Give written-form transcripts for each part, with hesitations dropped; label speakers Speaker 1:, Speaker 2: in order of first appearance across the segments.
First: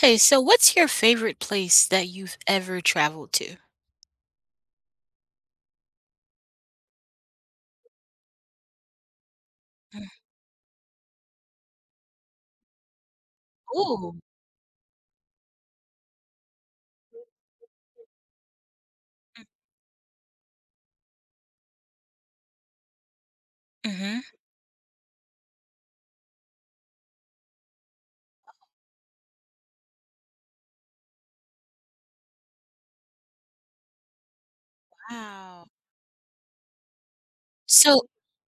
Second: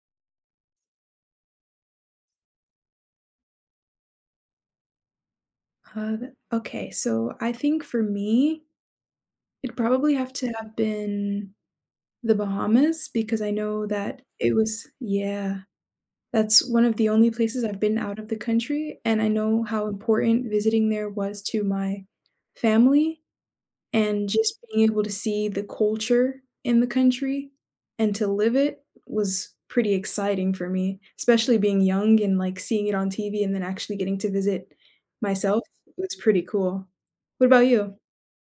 Speaker 1: Hey, so what's your favorite place that you've ever traveled to?
Speaker 2: So I think for me, it'd
Speaker 1: Mm.
Speaker 2: probably have to have been the Bahamas because I know
Speaker 1: Ooh.
Speaker 2: that it was, yeah, that's one of the only places I've been out of the country, and I
Speaker 1: Mm,
Speaker 2: know how important visiting there was to my family
Speaker 1: mhm.
Speaker 2: and just being able to see the culture in the country and to live it was pretty exciting for me, especially being young and, like, seeing it on TV and then actually getting to visit myself
Speaker 1: Wow.
Speaker 2: was pretty cool. What about you?
Speaker 1: So,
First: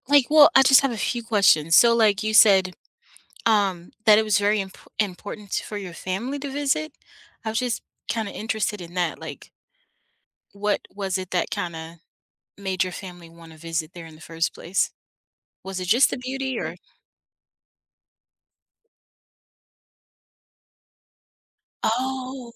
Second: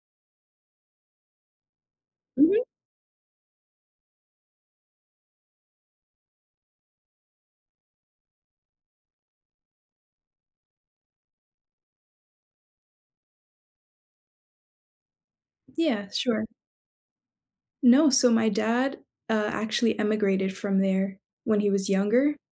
Speaker 1: like, well, I just have a few questions. So, like, you
Speaker 2: Mhm.
Speaker 1: said that it was very important for your family to visit. I was just kind of interested in that. Like, what was it that kind of made your family want to visit there in the first place? Was it
Speaker 2: Yeah,
Speaker 1: just the
Speaker 2: sure.
Speaker 1: beauty, or
Speaker 2: No, so my dad, actually emigrated from there when he was younger,
Speaker 1: oh,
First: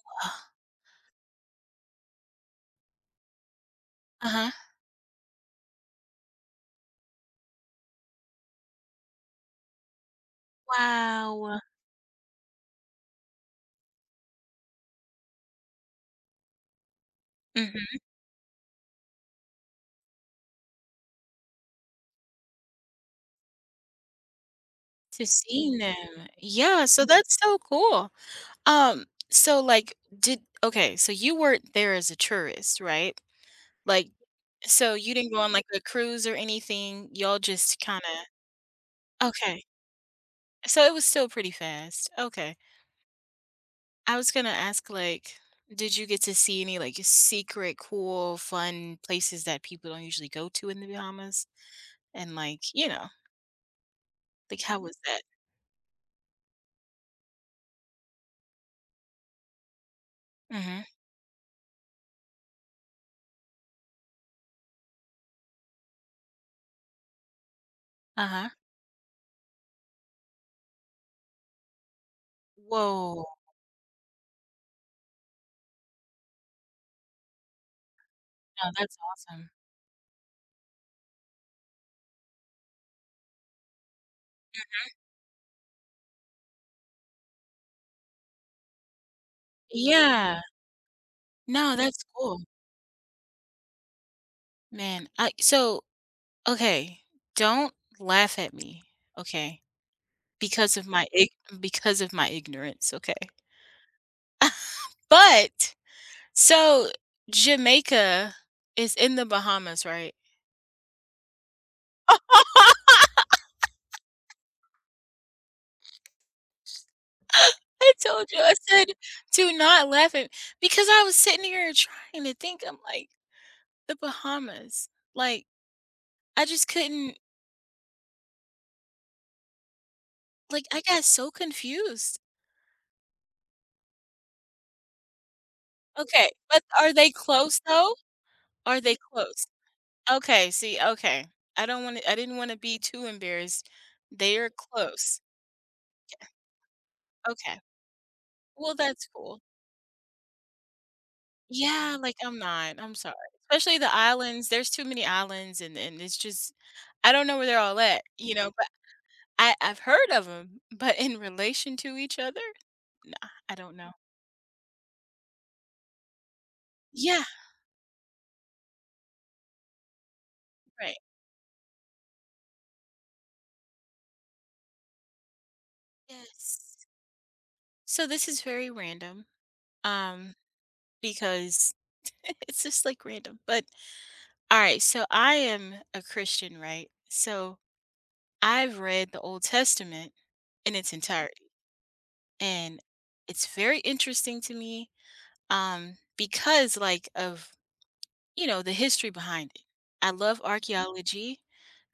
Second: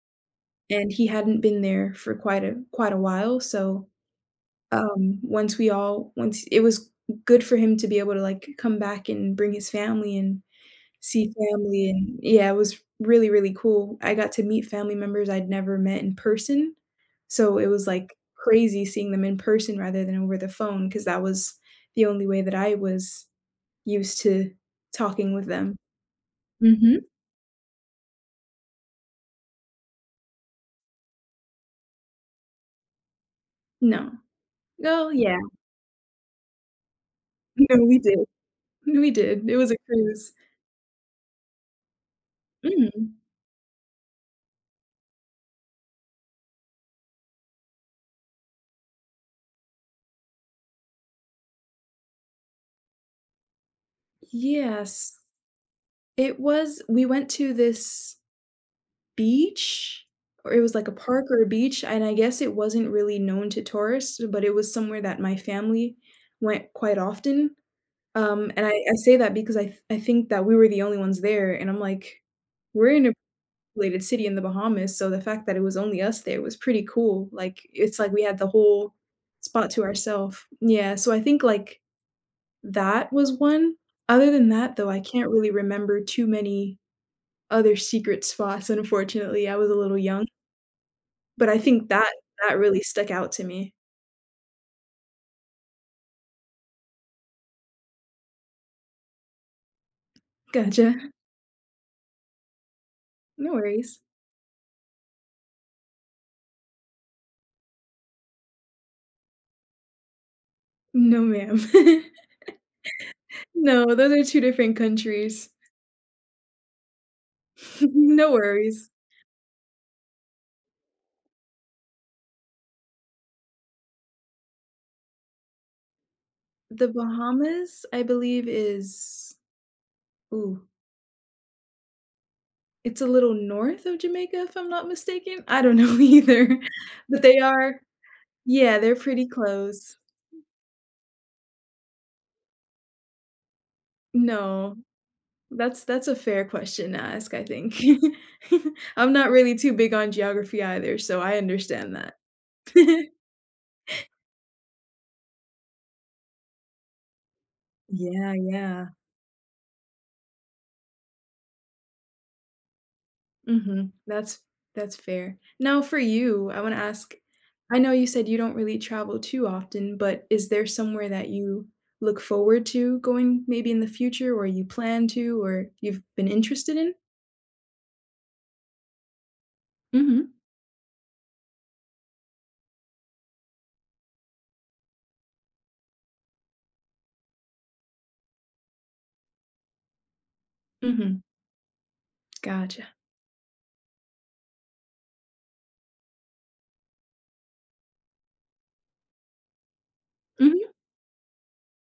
Speaker 2: and he hadn't been there for quite a while, so,
Speaker 1: uh huh,
Speaker 2: once we all once it was good for him to be able to, like, come back and bring his family and see
Speaker 1: wow,
Speaker 2: family, and yeah, it was really, really cool. I got to meet family members I'd never met in person, so it was,
Speaker 1: hmm,
Speaker 2: like, crazy seeing them in person rather than over the phone because that was the only way that I was used to
Speaker 1: to
Speaker 2: talking with them.
Speaker 1: seeing them? Yeah,
Speaker 2: Mhm.
Speaker 1: so that's so cool. So like did okay, so you weren't there as a tourist, right? Like
Speaker 2: No.
Speaker 1: so
Speaker 2: Oh,
Speaker 1: you didn't
Speaker 2: yeah.
Speaker 1: go on like a cruise or anything. Y'all just
Speaker 2: No, we
Speaker 1: kinda.
Speaker 2: did. We did. It
Speaker 1: Okay.
Speaker 2: was a cruise.
Speaker 1: So it was still pretty fast. Okay.
Speaker 2: Mm.
Speaker 1: I was gonna ask like did you get to see any like secret, cool, fun places that people don't usually go to in the Bahamas? And like, you know, like how was
Speaker 2: Yes.
Speaker 1: that?
Speaker 2: It was we went to this beach, or it was
Speaker 1: Hmm.
Speaker 2: like a park or a beach, and I guess it wasn't really known to tourists, but it was somewhere that my family went quite often,
Speaker 1: Uh-huh.
Speaker 2: and I say that because I think that we were the only ones there, and I'm like, "We're in a
Speaker 1: Whoa.
Speaker 2: populated city in the Bahamas, so the fact that it was only us there was pretty cool." Like, it's like we had the
Speaker 1: No,
Speaker 2: whole
Speaker 1: that's awesome.
Speaker 2: spot to ourselves. Yeah, so I think, like, that was one. Other than that, though, I can't really remember too many other secret spots. Unfortunately, I was a little young.
Speaker 1: Yeah.
Speaker 2: But I
Speaker 1: No,
Speaker 2: think
Speaker 1: that's
Speaker 2: that
Speaker 1: cool.
Speaker 2: that really stuck out to me.
Speaker 1: Man, I so okay, don't laugh at me, okay, because of
Speaker 2: Gotcha.
Speaker 1: my ig because of my ignorance, okay?
Speaker 2: No worries.
Speaker 1: But so Jamaica is in the Bahamas, right?
Speaker 2: No, ma'am. No, those are 2 different countries.
Speaker 1: I
Speaker 2: No
Speaker 1: told you, I said,
Speaker 2: worries.
Speaker 1: "Do not laugh at" me, because I was sitting here trying to think, I'm like, "The Bahamas." Like, I just
Speaker 2: The
Speaker 1: couldn't.
Speaker 2: Bahamas, I believe, is ooh,
Speaker 1: Like, I got so confused.
Speaker 2: it's a little north of Jamaica, if I'm not mistaken? I don't know,
Speaker 1: Okay,
Speaker 2: either,
Speaker 1: but are they
Speaker 2: but they
Speaker 1: close,
Speaker 2: are
Speaker 1: though?
Speaker 2: yeah,
Speaker 1: Are
Speaker 2: they're
Speaker 1: they
Speaker 2: pretty
Speaker 1: close?
Speaker 2: close.
Speaker 1: Okay, see, okay. I didn't wanna be too embarrassed. They are
Speaker 2: No,
Speaker 1: close.
Speaker 2: that's a fair question to ask, I
Speaker 1: Okay.
Speaker 2: think.
Speaker 1: Well, that's
Speaker 2: I'm not
Speaker 1: cool.
Speaker 2: really too big on geography either, so I understand
Speaker 1: Yeah,
Speaker 2: that.
Speaker 1: like, I'm not, I'm sorry. Especially the islands, there's too many islands and it's just I don't know where they're all at,
Speaker 2: Yeah,
Speaker 1: but
Speaker 2: yeah.
Speaker 1: I've heard of them. But in relation to each other, I don't
Speaker 2: Mhm.
Speaker 1: know.
Speaker 2: That's fair. Now for you, I wanna ask,
Speaker 1: Yeah,
Speaker 2: I know you said you don't really travel too often, but is there
Speaker 1: right.
Speaker 2: somewhere that you look forward to going maybe in the future, or you plan to, or you've been interested
Speaker 1: Yes.
Speaker 2: in?
Speaker 1: So this is very random,
Speaker 2: Mhm,
Speaker 1: um, because it's just, like, random, but alright, so I am a Christian, right? So I've read the Old Testament in its
Speaker 2: mhm,
Speaker 1: entirety, and
Speaker 2: gotcha.
Speaker 1: it's very interesting to me, because, like, of you know the history behind it. I love
Speaker 2: Mhm.
Speaker 1: archaeology,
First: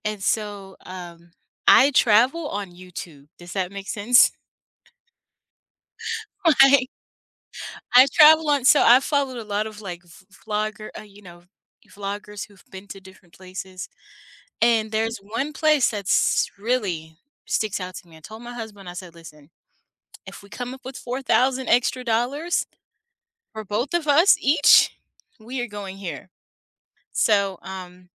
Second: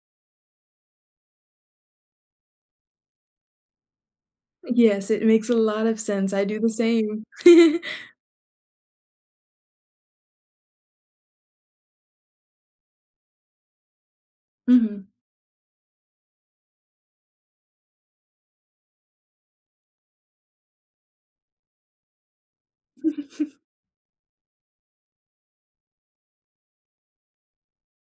Speaker 1: and so, I travel on YouTube. Does that make sense?
Speaker 2: Yes, it makes a lot of sense, I do the
Speaker 1: Like,
Speaker 2: same.
Speaker 1: so I followed a lot of like vloggers who've been to different places, and
Speaker 2: Mhm.
Speaker 1: there's one place that's really sticks out to me. I told my husband, I said, "Listen." If we come up with 4,000 extra dollars for both of us each, we are going here. So,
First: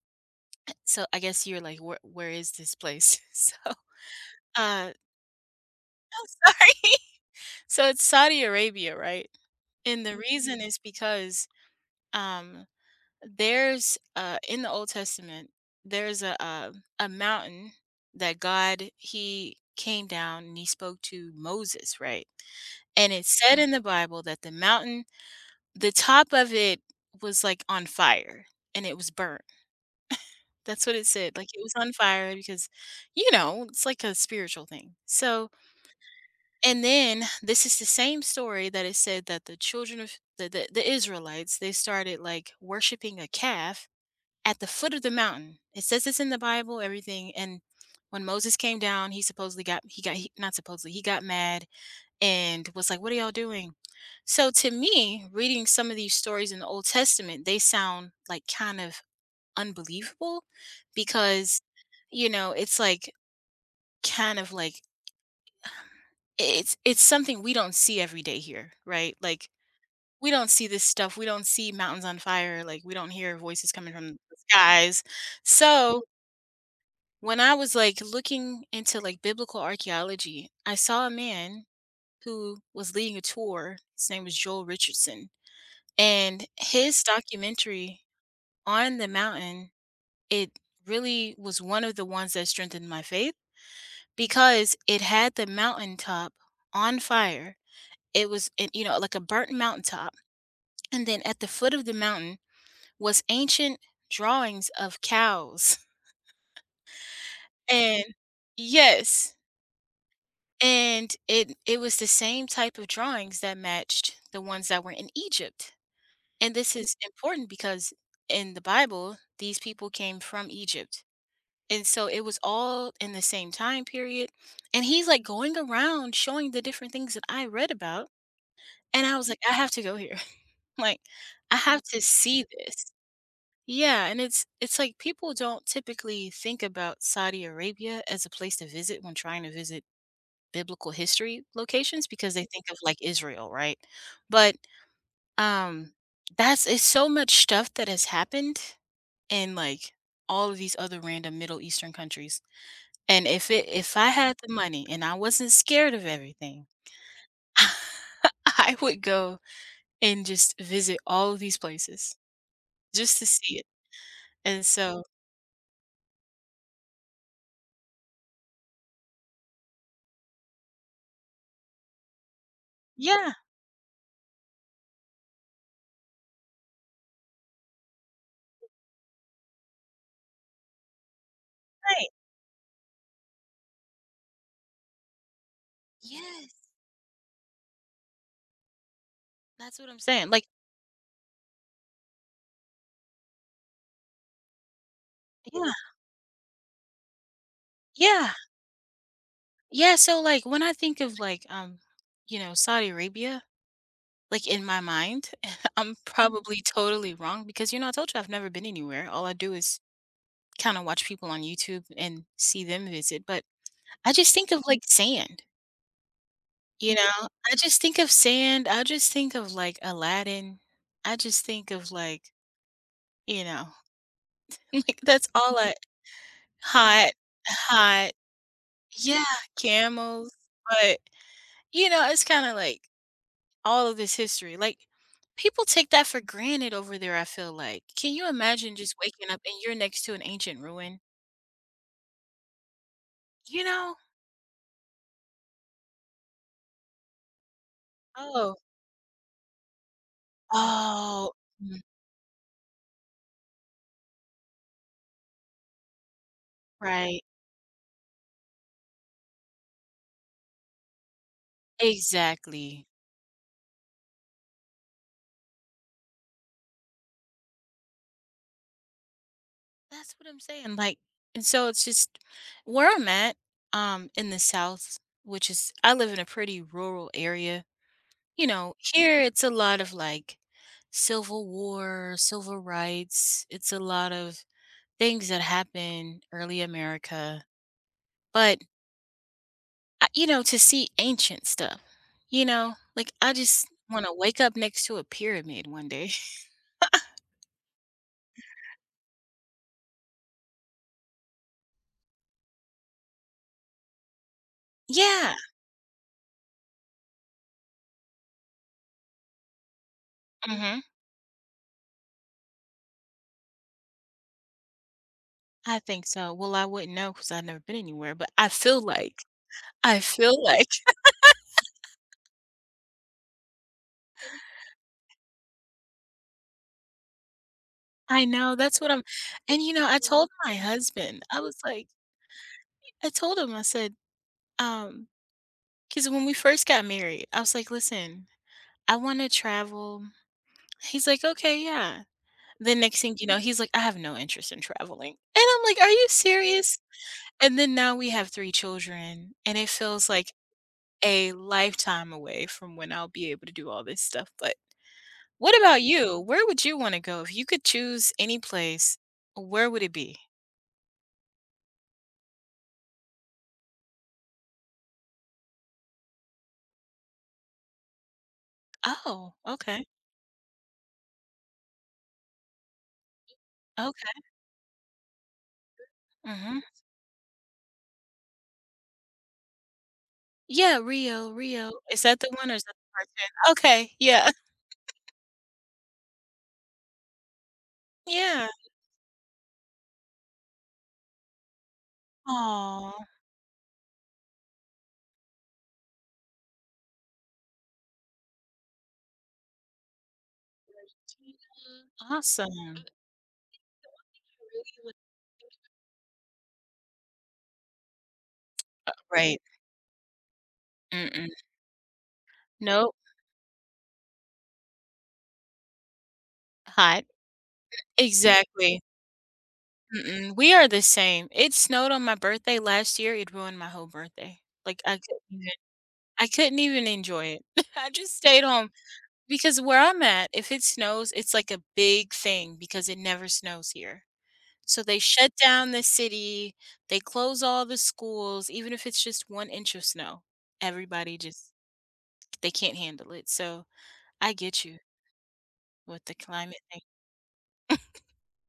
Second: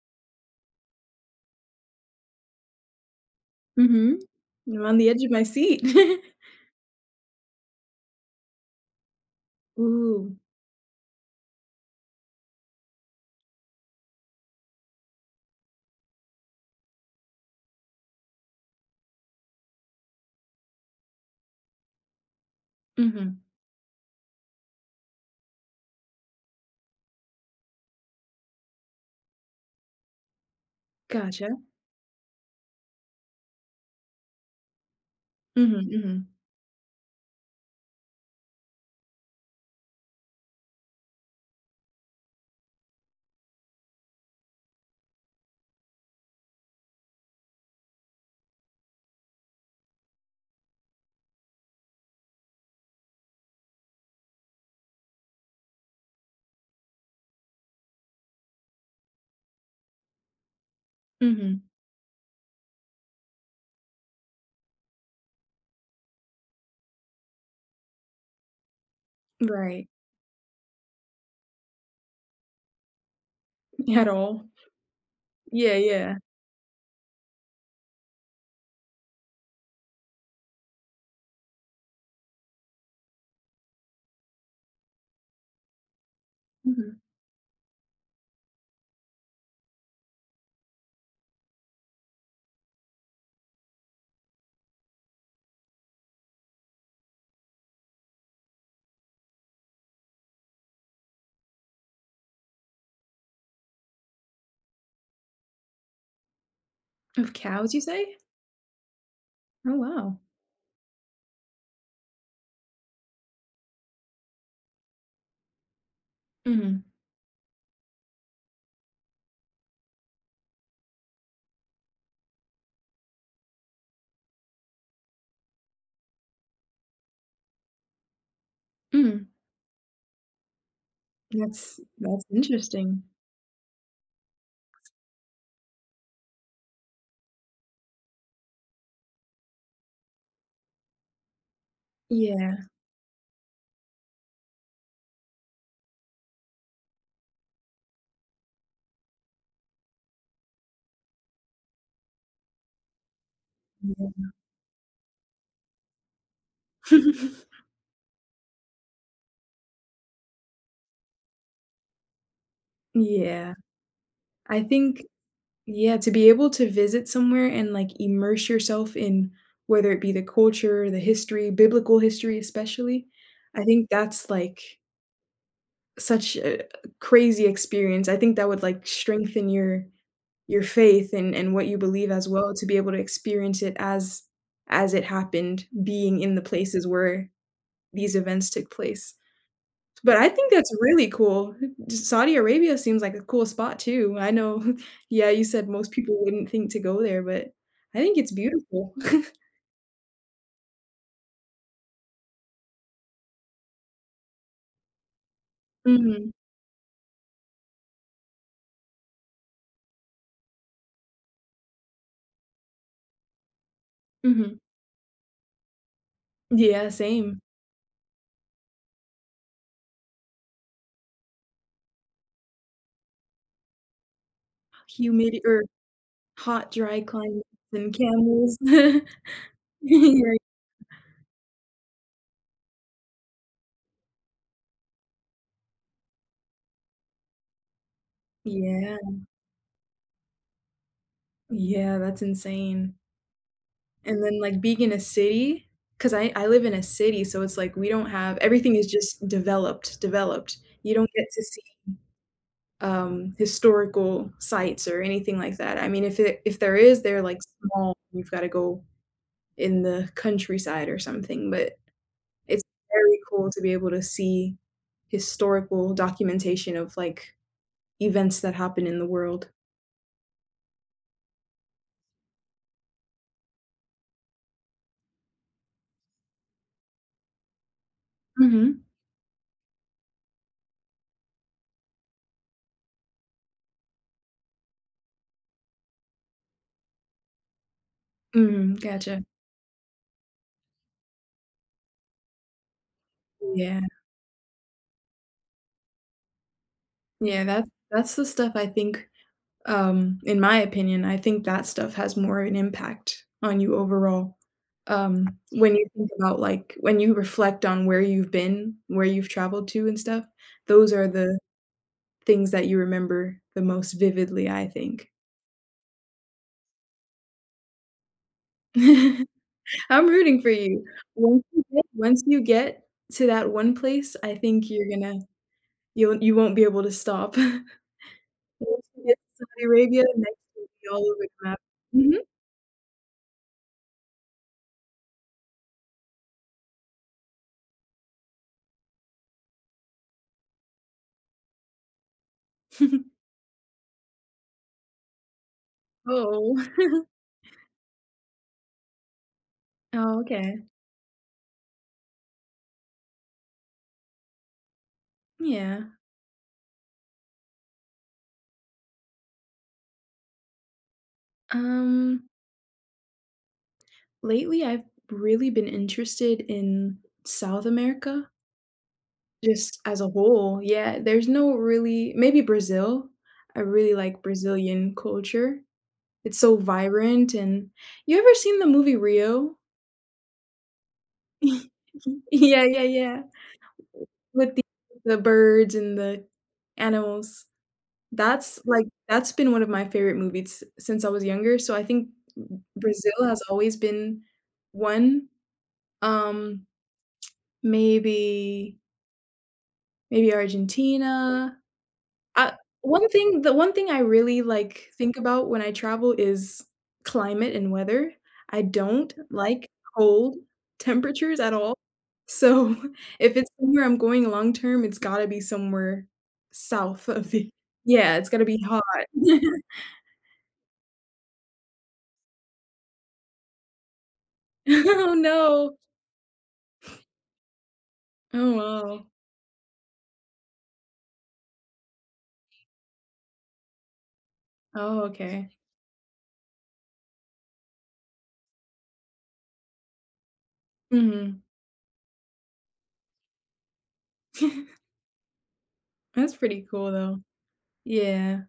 Speaker 1: so I guess you're like, where is this place? So,
Speaker 2: Mhm. I'm
Speaker 1: uh,
Speaker 2: on the edge of my seat.
Speaker 1: sorry. So it's Saudi Arabia, right? And the
Speaker 2: Ooh,
Speaker 1: reason is because, um, there's, in the Old Testament, there's a mountain that God, he came down and he spoke to Moses, right? And it
Speaker 2: mhm,
Speaker 1: said in the Bible that the mountain. The top of it was, like, on fire, and it was burnt. That's what it said,
Speaker 2: gotcha.
Speaker 1: like, it was on fire because, it's like a spiritual thing. So
Speaker 2: Mhm, mhm,
Speaker 1: and then this is the same story that it said that the children of the Israelites, they started, like, worshiping a calf at the foot of the mountain. It says this in the Bible, everything, and when Moses came down, he not supposedly, he got mad and was like, "What are y'all doing?" So to me, reading some of these stories in the Old Testament, they sound like kind of unbelievable
Speaker 2: mhm.
Speaker 1: because, it's like kind of like it's something we don't see every day here, right? Like
Speaker 2: Right.
Speaker 1: we don't see this stuff. We don't see mountains on fire. Like we don't hear voices coming
Speaker 2: At
Speaker 1: from the
Speaker 2: all.
Speaker 1: skies.
Speaker 2: Yeah,
Speaker 1: So
Speaker 2: yeah.
Speaker 1: when I was like looking into like biblical archaeology, I saw a man who was leading a tour. His name was Joel Richardson. And
Speaker 2: Mhm.
Speaker 1: his documentary on the mountain, it really was one of the ones that strengthened my faith because it had the mountaintop on fire. It was, like a burnt mountaintop. And then at the foot of the mountain was ancient drawings of cows.
Speaker 2: Of cows, you
Speaker 1: And
Speaker 2: say?
Speaker 1: yes,
Speaker 2: Oh, wow.
Speaker 1: and it was the same type of drawings that matched the ones that were in Egypt. And this
Speaker 2: Mhm.
Speaker 1: is important because in the Bible, these people came from Egypt. And so it was all in the same time period. And he's like going around showing the different things that I read about. And I
Speaker 2: Mm.
Speaker 1: was like, I have to go here. Like, I
Speaker 2: That's
Speaker 1: have to
Speaker 2: that's
Speaker 1: see this.
Speaker 2: interesting.
Speaker 1: Yeah. And it's like people don't typically think about Saudi Arabia as a place to visit when trying to visit biblical history locations because they
Speaker 2: Yeah.
Speaker 1: think of like Israel, right? But um that's it's so much stuff that has happened in like all of these other random Middle Eastern countries. And if I
Speaker 2: Yeah.
Speaker 1: had the money and I wasn't scared of everything, I would go and just visit all of these places just to
Speaker 2: Yeah.
Speaker 1: see it.
Speaker 2: I
Speaker 1: And so
Speaker 2: think yeah, to be able to visit somewhere and, like, immerse yourself in whether it be the culture, the history, biblical history especially,
Speaker 1: yeah,
Speaker 2: I think that's, like, such a crazy experience. I think that would, like, strengthen your faith and what you
Speaker 1: right.
Speaker 2: believe as well, to be able to experience it as it happened, being in the
Speaker 1: Yes,
Speaker 2: places where these events took place.
Speaker 1: that's what I'm
Speaker 2: But I
Speaker 1: saying. Like,
Speaker 2: think that's really cool. Saudi Arabia seems like a cool spot too. I know, yeah, you said
Speaker 1: yeah,
Speaker 2: most people wouldn't think to go there, but I think it's
Speaker 1: yeah,
Speaker 2: beautiful.
Speaker 1: yeah. So like when I think of like, Saudi Arabia, like in my mind, I'm
Speaker 2: Mhm,
Speaker 1: probably totally wrong because you know I told you I've never been anywhere. All I do is kind of watch people on YouTube and see them visit. But I just think
Speaker 2: mhm.
Speaker 1: of like sand.
Speaker 2: Yeah,
Speaker 1: You know,
Speaker 2: same.
Speaker 1: I just think of sand, I just think of, like, Aladdin, I just think of, like, you know, like, that's
Speaker 2: Humid
Speaker 1: all
Speaker 2: or
Speaker 1: I.
Speaker 2: hot, dry
Speaker 1: Hot,
Speaker 2: climates and
Speaker 1: hot.
Speaker 2: camels.
Speaker 1: Yeah, camels,
Speaker 2: Right.
Speaker 1: but, it's kinda like all of this history, like, people take that for granted over there, I feel like. Can you imagine just
Speaker 2: Yeah.
Speaker 1: waking up and you're next to an ancient ruin?
Speaker 2: Yeah, that's insane.
Speaker 1: You know?
Speaker 2: And then, like, being in a city, because I live in a city, so it's like we don't have
Speaker 1: Oh.
Speaker 2: everything is just developed, developed. You don't get
Speaker 1: Oh,
Speaker 2: to see
Speaker 1: mm,
Speaker 2: historical sites or anything like that. I mean, if it if there is, they're,
Speaker 1: right.
Speaker 2: like, small, you've gotta go in the countryside or something, but it's
Speaker 1: Exactly.
Speaker 2: very cool to be able to see historical documentation of, like, events that happen in the world.
Speaker 1: That's what I'm saying, like, and so it's just where I'm at, in the South, which is I live in a pretty rural area.
Speaker 2: Mhm.
Speaker 1: Here it's a lot of, like, Civil War, civil rights, it's a lot of things that happened early America, but,
Speaker 2: Mm, gotcha.
Speaker 1: to see ancient stuff, you know? Like, I just
Speaker 2: Yeah.
Speaker 1: wanna wake up next to a pyramid one day.
Speaker 2: Yeah, that's the stuff I think. In my opinion, I think that stuff has more of an impact on you overall.
Speaker 1: Yeah,
Speaker 2: When you think about, like when you reflect on where you've been, where you've traveled to and stuff,
Speaker 1: mhm,
Speaker 2: those are the things that you remember the most vividly, I think.
Speaker 1: I think so, well, I wouldn't know because 'cause I've never been anywhere, but I feel like I
Speaker 2: I'm
Speaker 1: feel
Speaker 2: rooting for
Speaker 1: like
Speaker 2: you. Once you get to that one place, I think you're gonna you won't be able to stop.
Speaker 1: I know, that's
Speaker 2: Once
Speaker 1: what
Speaker 2: you
Speaker 1: I'm.
Speaker 2: get to
Speaker 1: and,
Speaker 2: Saudi
Speaker 1: you know, I
Speaker 2: Arabia,
Speaker 1: told
Speaker 2: next
Speaker 1: my
Speaker 2: you'll be all over
Speaker 1: husband,
Speaker 2: the
Speaker 1: I was
Speaker 2: map.
Speaker 1: like I told him, I said, um because when we first got married, I was like, "Listen, I wanna travel." He's like, "Okay, yeah." The next
Speaker 2: Mhm.
Speaker 1: thing you know, he's like, "I have no interest in traveling." And I'm like, "Are you
Speaker 2: Oh.
Speaker 1: serious?" And then now we have three children, and it feels
Speaker 2: Oh,
Speaker 1: like
Speaker 2: okay.
Speaker 1: a lifetime away from when I'll be able to do all this stuff, but what about
Speaker 2: Yeah.
Speaker 1: you? Where would you wanna go? If you could choose any place, where would it be?
Speaker 2: Um, Lately I've really been interested in South America
Speaker 1: Oh,
Speaker 2: just
Speaker 1: okay,
Speaker 2: as a whole. Yeah, there's no really maybe Brazil. I really like
Speaker 1: okay,
Speaker 2: Brazilian culture. It's so
Speaker 1: mhm.
Speaker 2: vibrant and you ever seen the movie Rio?
Speaker 1: Yeah, Rio, Rio. Is that the one or
Speaker 2: Yeah,
Speaker 1: is that
Speaker 2: yeah,
Speaker 1: the
Speaker 2: yeah.
Speaker 1: cartoon? Okay, yeah,
Speaker 2: With the birds and the animals.
Speaker 1: yeah.
Speaker 2: That's like that's been one of my favorite movies since I was younger, so I think
Speaker 1: Oh,
Speaker 2: Brazil has always been one. Um, Maybe maybe Argentina. I
Speaker 1: awesome.
Speaker 2: one thing I really, like, think about when I travel is climate and weather. I don't
Speaker 1: Right,
Speaker 2: like cold
Speaker 1: mm-mm.
Speaker 2: temperatures at all. So,
Speaker 1: Nope,
Speaker 2: if it's somewhere I'm going long term, it's gotta be somewhere
Speaker 1: hot.
Speaker 2: south of the Yeah, it's got to be
Speaker 1: Exactly,
Speaker 2: hot.
Speaker 1: mm-mm. We are the same. It snowed on my birthday last year, it ruined my whole birthday. Like, I
Speaker 2: Oh,
Speaker 1: couldn't even
Speaker 2: no.
Speaker 1: I couldn't even enjoy it. I just stayed
Speaker 2: Oh,
Speaker 1: home
Speaker 2: wow.
Speaker 1: because where I'm at, if it snows, it's like a big thing because it never snows here. So they
Speaker 2: Oh,
Speaker 1: shut
Speaker 2: okay.
Speaker 1: down the city, they close all the schools, even if it's just 1 inch of snow. Everybody
Speaker 2: Mhm.
Speaker 1: just They can't handle it, so I get you with the
Speaker 2: That's
Speaker 1: climate
Speaker 2: pretty
Speaker 1: thing.
Speaker 2: cool, though. Yeah.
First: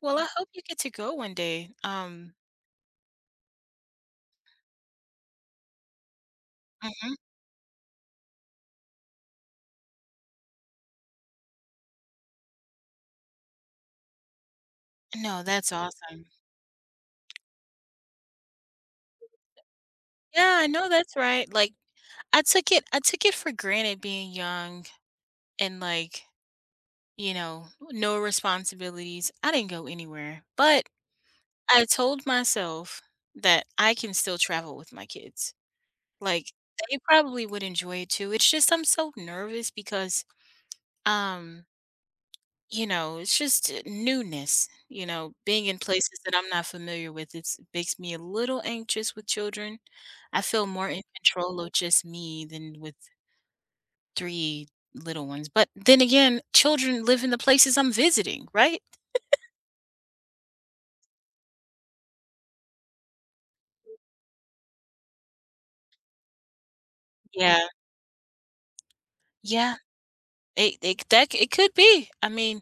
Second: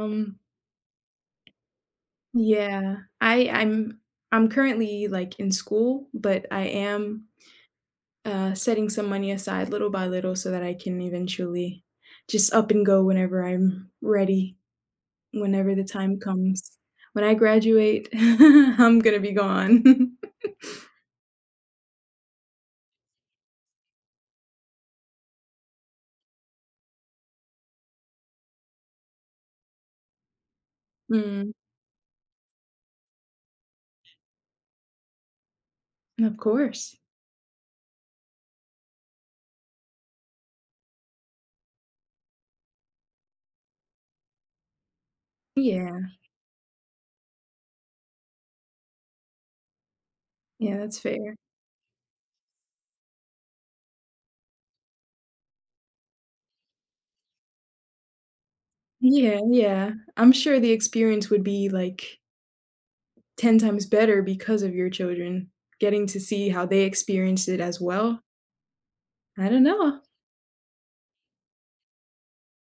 Speaker 1: Well, I hope you get to go one day.
Speaker 2: Yeah, I'm I'm currently, like, in school, but I
Speaker 1: Mhm.
Speaker 2: am, setting some money aside little by little so that I can eventually just up and go whenever I'm ready,
Speaker 1: No, that's
Speaker 2: whenever the time
Speaker 1: awesome.
Speaker 2: comes. When I graduate, I'm gonna be gone.
Speaker 1: Yeah, I know that's right, like, I took it for granted being young and, like, no responsibilities. I didn't go anywhere, but
Speaker 2: Mm,
Speaker 1: I told myself that I can still travel with my kids.
Speaker 2: of
Speaker 1: Like,
Speaker 2: course.
Speaker 1: they probably would enjoy it too. It's just I'm so nervous because, um, it's just newness. Being in
Speaker 2: Yeah,
Speaker 1: places that I'm not familiar with, it makes me a little anxious with children. I feel
Speaker 2: yeah,
Speaker 1: more
Speaker 2: that's
Speaker 1: in
Speaker 2: fair.
Speaker 1: control of just me than with three little ones. But then again, children live in the places I'm visiting, right?
Speaker 2: Yeah, yeah. I'm sure the experience would be, like, 10 times better because of your children, getting to see how they experienced it
Speaker 1: Yeah,
Speaker 2: as well. I don't
Speaker 1: yeah.
Speaker 2: know.
Speaker 1: It it could be. I mean,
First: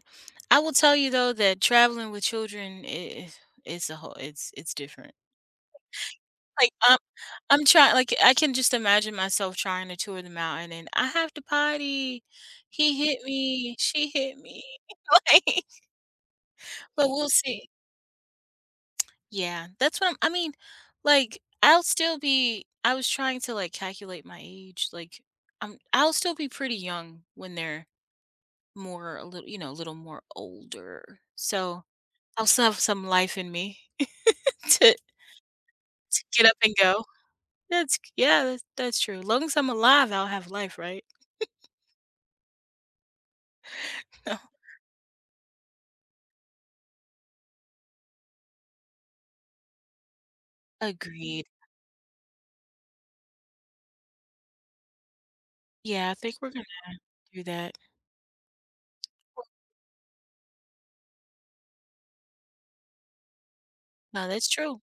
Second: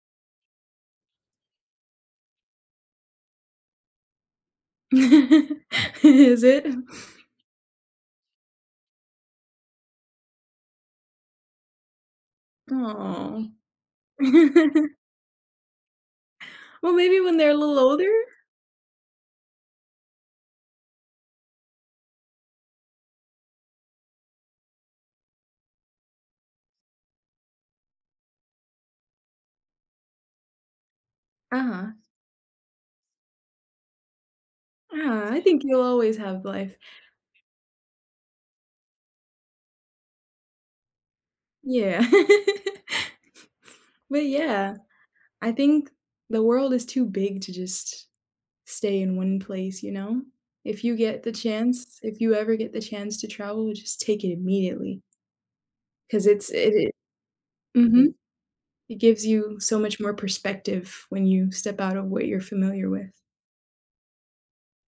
Speaker 1: I will tell you though that traveling with children is it's a whole. It's different.
Speaker 2: Is
Speaker 1: Like
Speaker 2: it?
Speaker 1: I'm trying like, I can just imagine myself trying to tour the mountain and I have to potty. He hit
Speaker 2: Oh.
Speaker 1: me, she hit me, like,
Speaker 2: Well,
Speaker 1: but
Speaker 2: maybe
Speaker 1: we'll
Speaker 2: when they're a
Speaker 1: see.
Speaker 2: little older?
Speaker 1: Yeah, that's what I'm I mean, like, I'll still be I was trying to, like, calculate my age, like, I'll still be pretty young when they're more a little you know, a little more older. So,
Speaker 2: Uh-huh.
Speaker 1: I'll still have some life in me to
Speaker 2: Ah, I think you'll always
Speaker 1: to
Speaker 2: have
Speaker 1: get up
Speaker 2: life.
Speaker 1: and go. That's Yeah, that's true. As long as I'm alive, I'll have life, right?
Speaker 2: Yeah. But, yeah, I think the world is too big to just stay in one place, you know? If you get the
Speaker 1: Agreed.
Speaker 2: chance if you ever get the chance to travel, just take it immediately
Speaker 1: Yeah, I
Speaker 2: because
Speaker 1: think
Speaker 2: it's
Speaker 1: we're gonna
Speaker 2: it it
Speaker 1: do that.
Speaker 2: Mhm. It gives you so much more perspective when you step out of what you're familiar with.
Speaker 1: No, that's true.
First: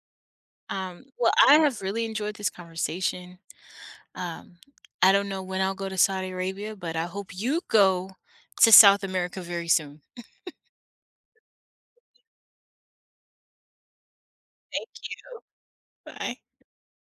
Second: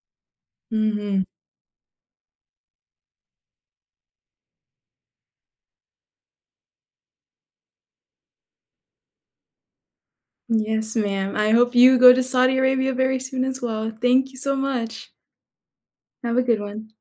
Speaker 2: Mhm.
Speaker 1: Well, I have really enjoyed this conversation. Um, I don't know when I'll go to Saudi Arabia, but I hope you go to South America very soon.
Speaker 2: Yes, ma'am. I hope you go to Saudi Arabia very soon as well. Thank you so
Speaker 1: Thank
Speaker 2: much.
Speaker 1: you. Bye.
Speaker 2: Have a good one.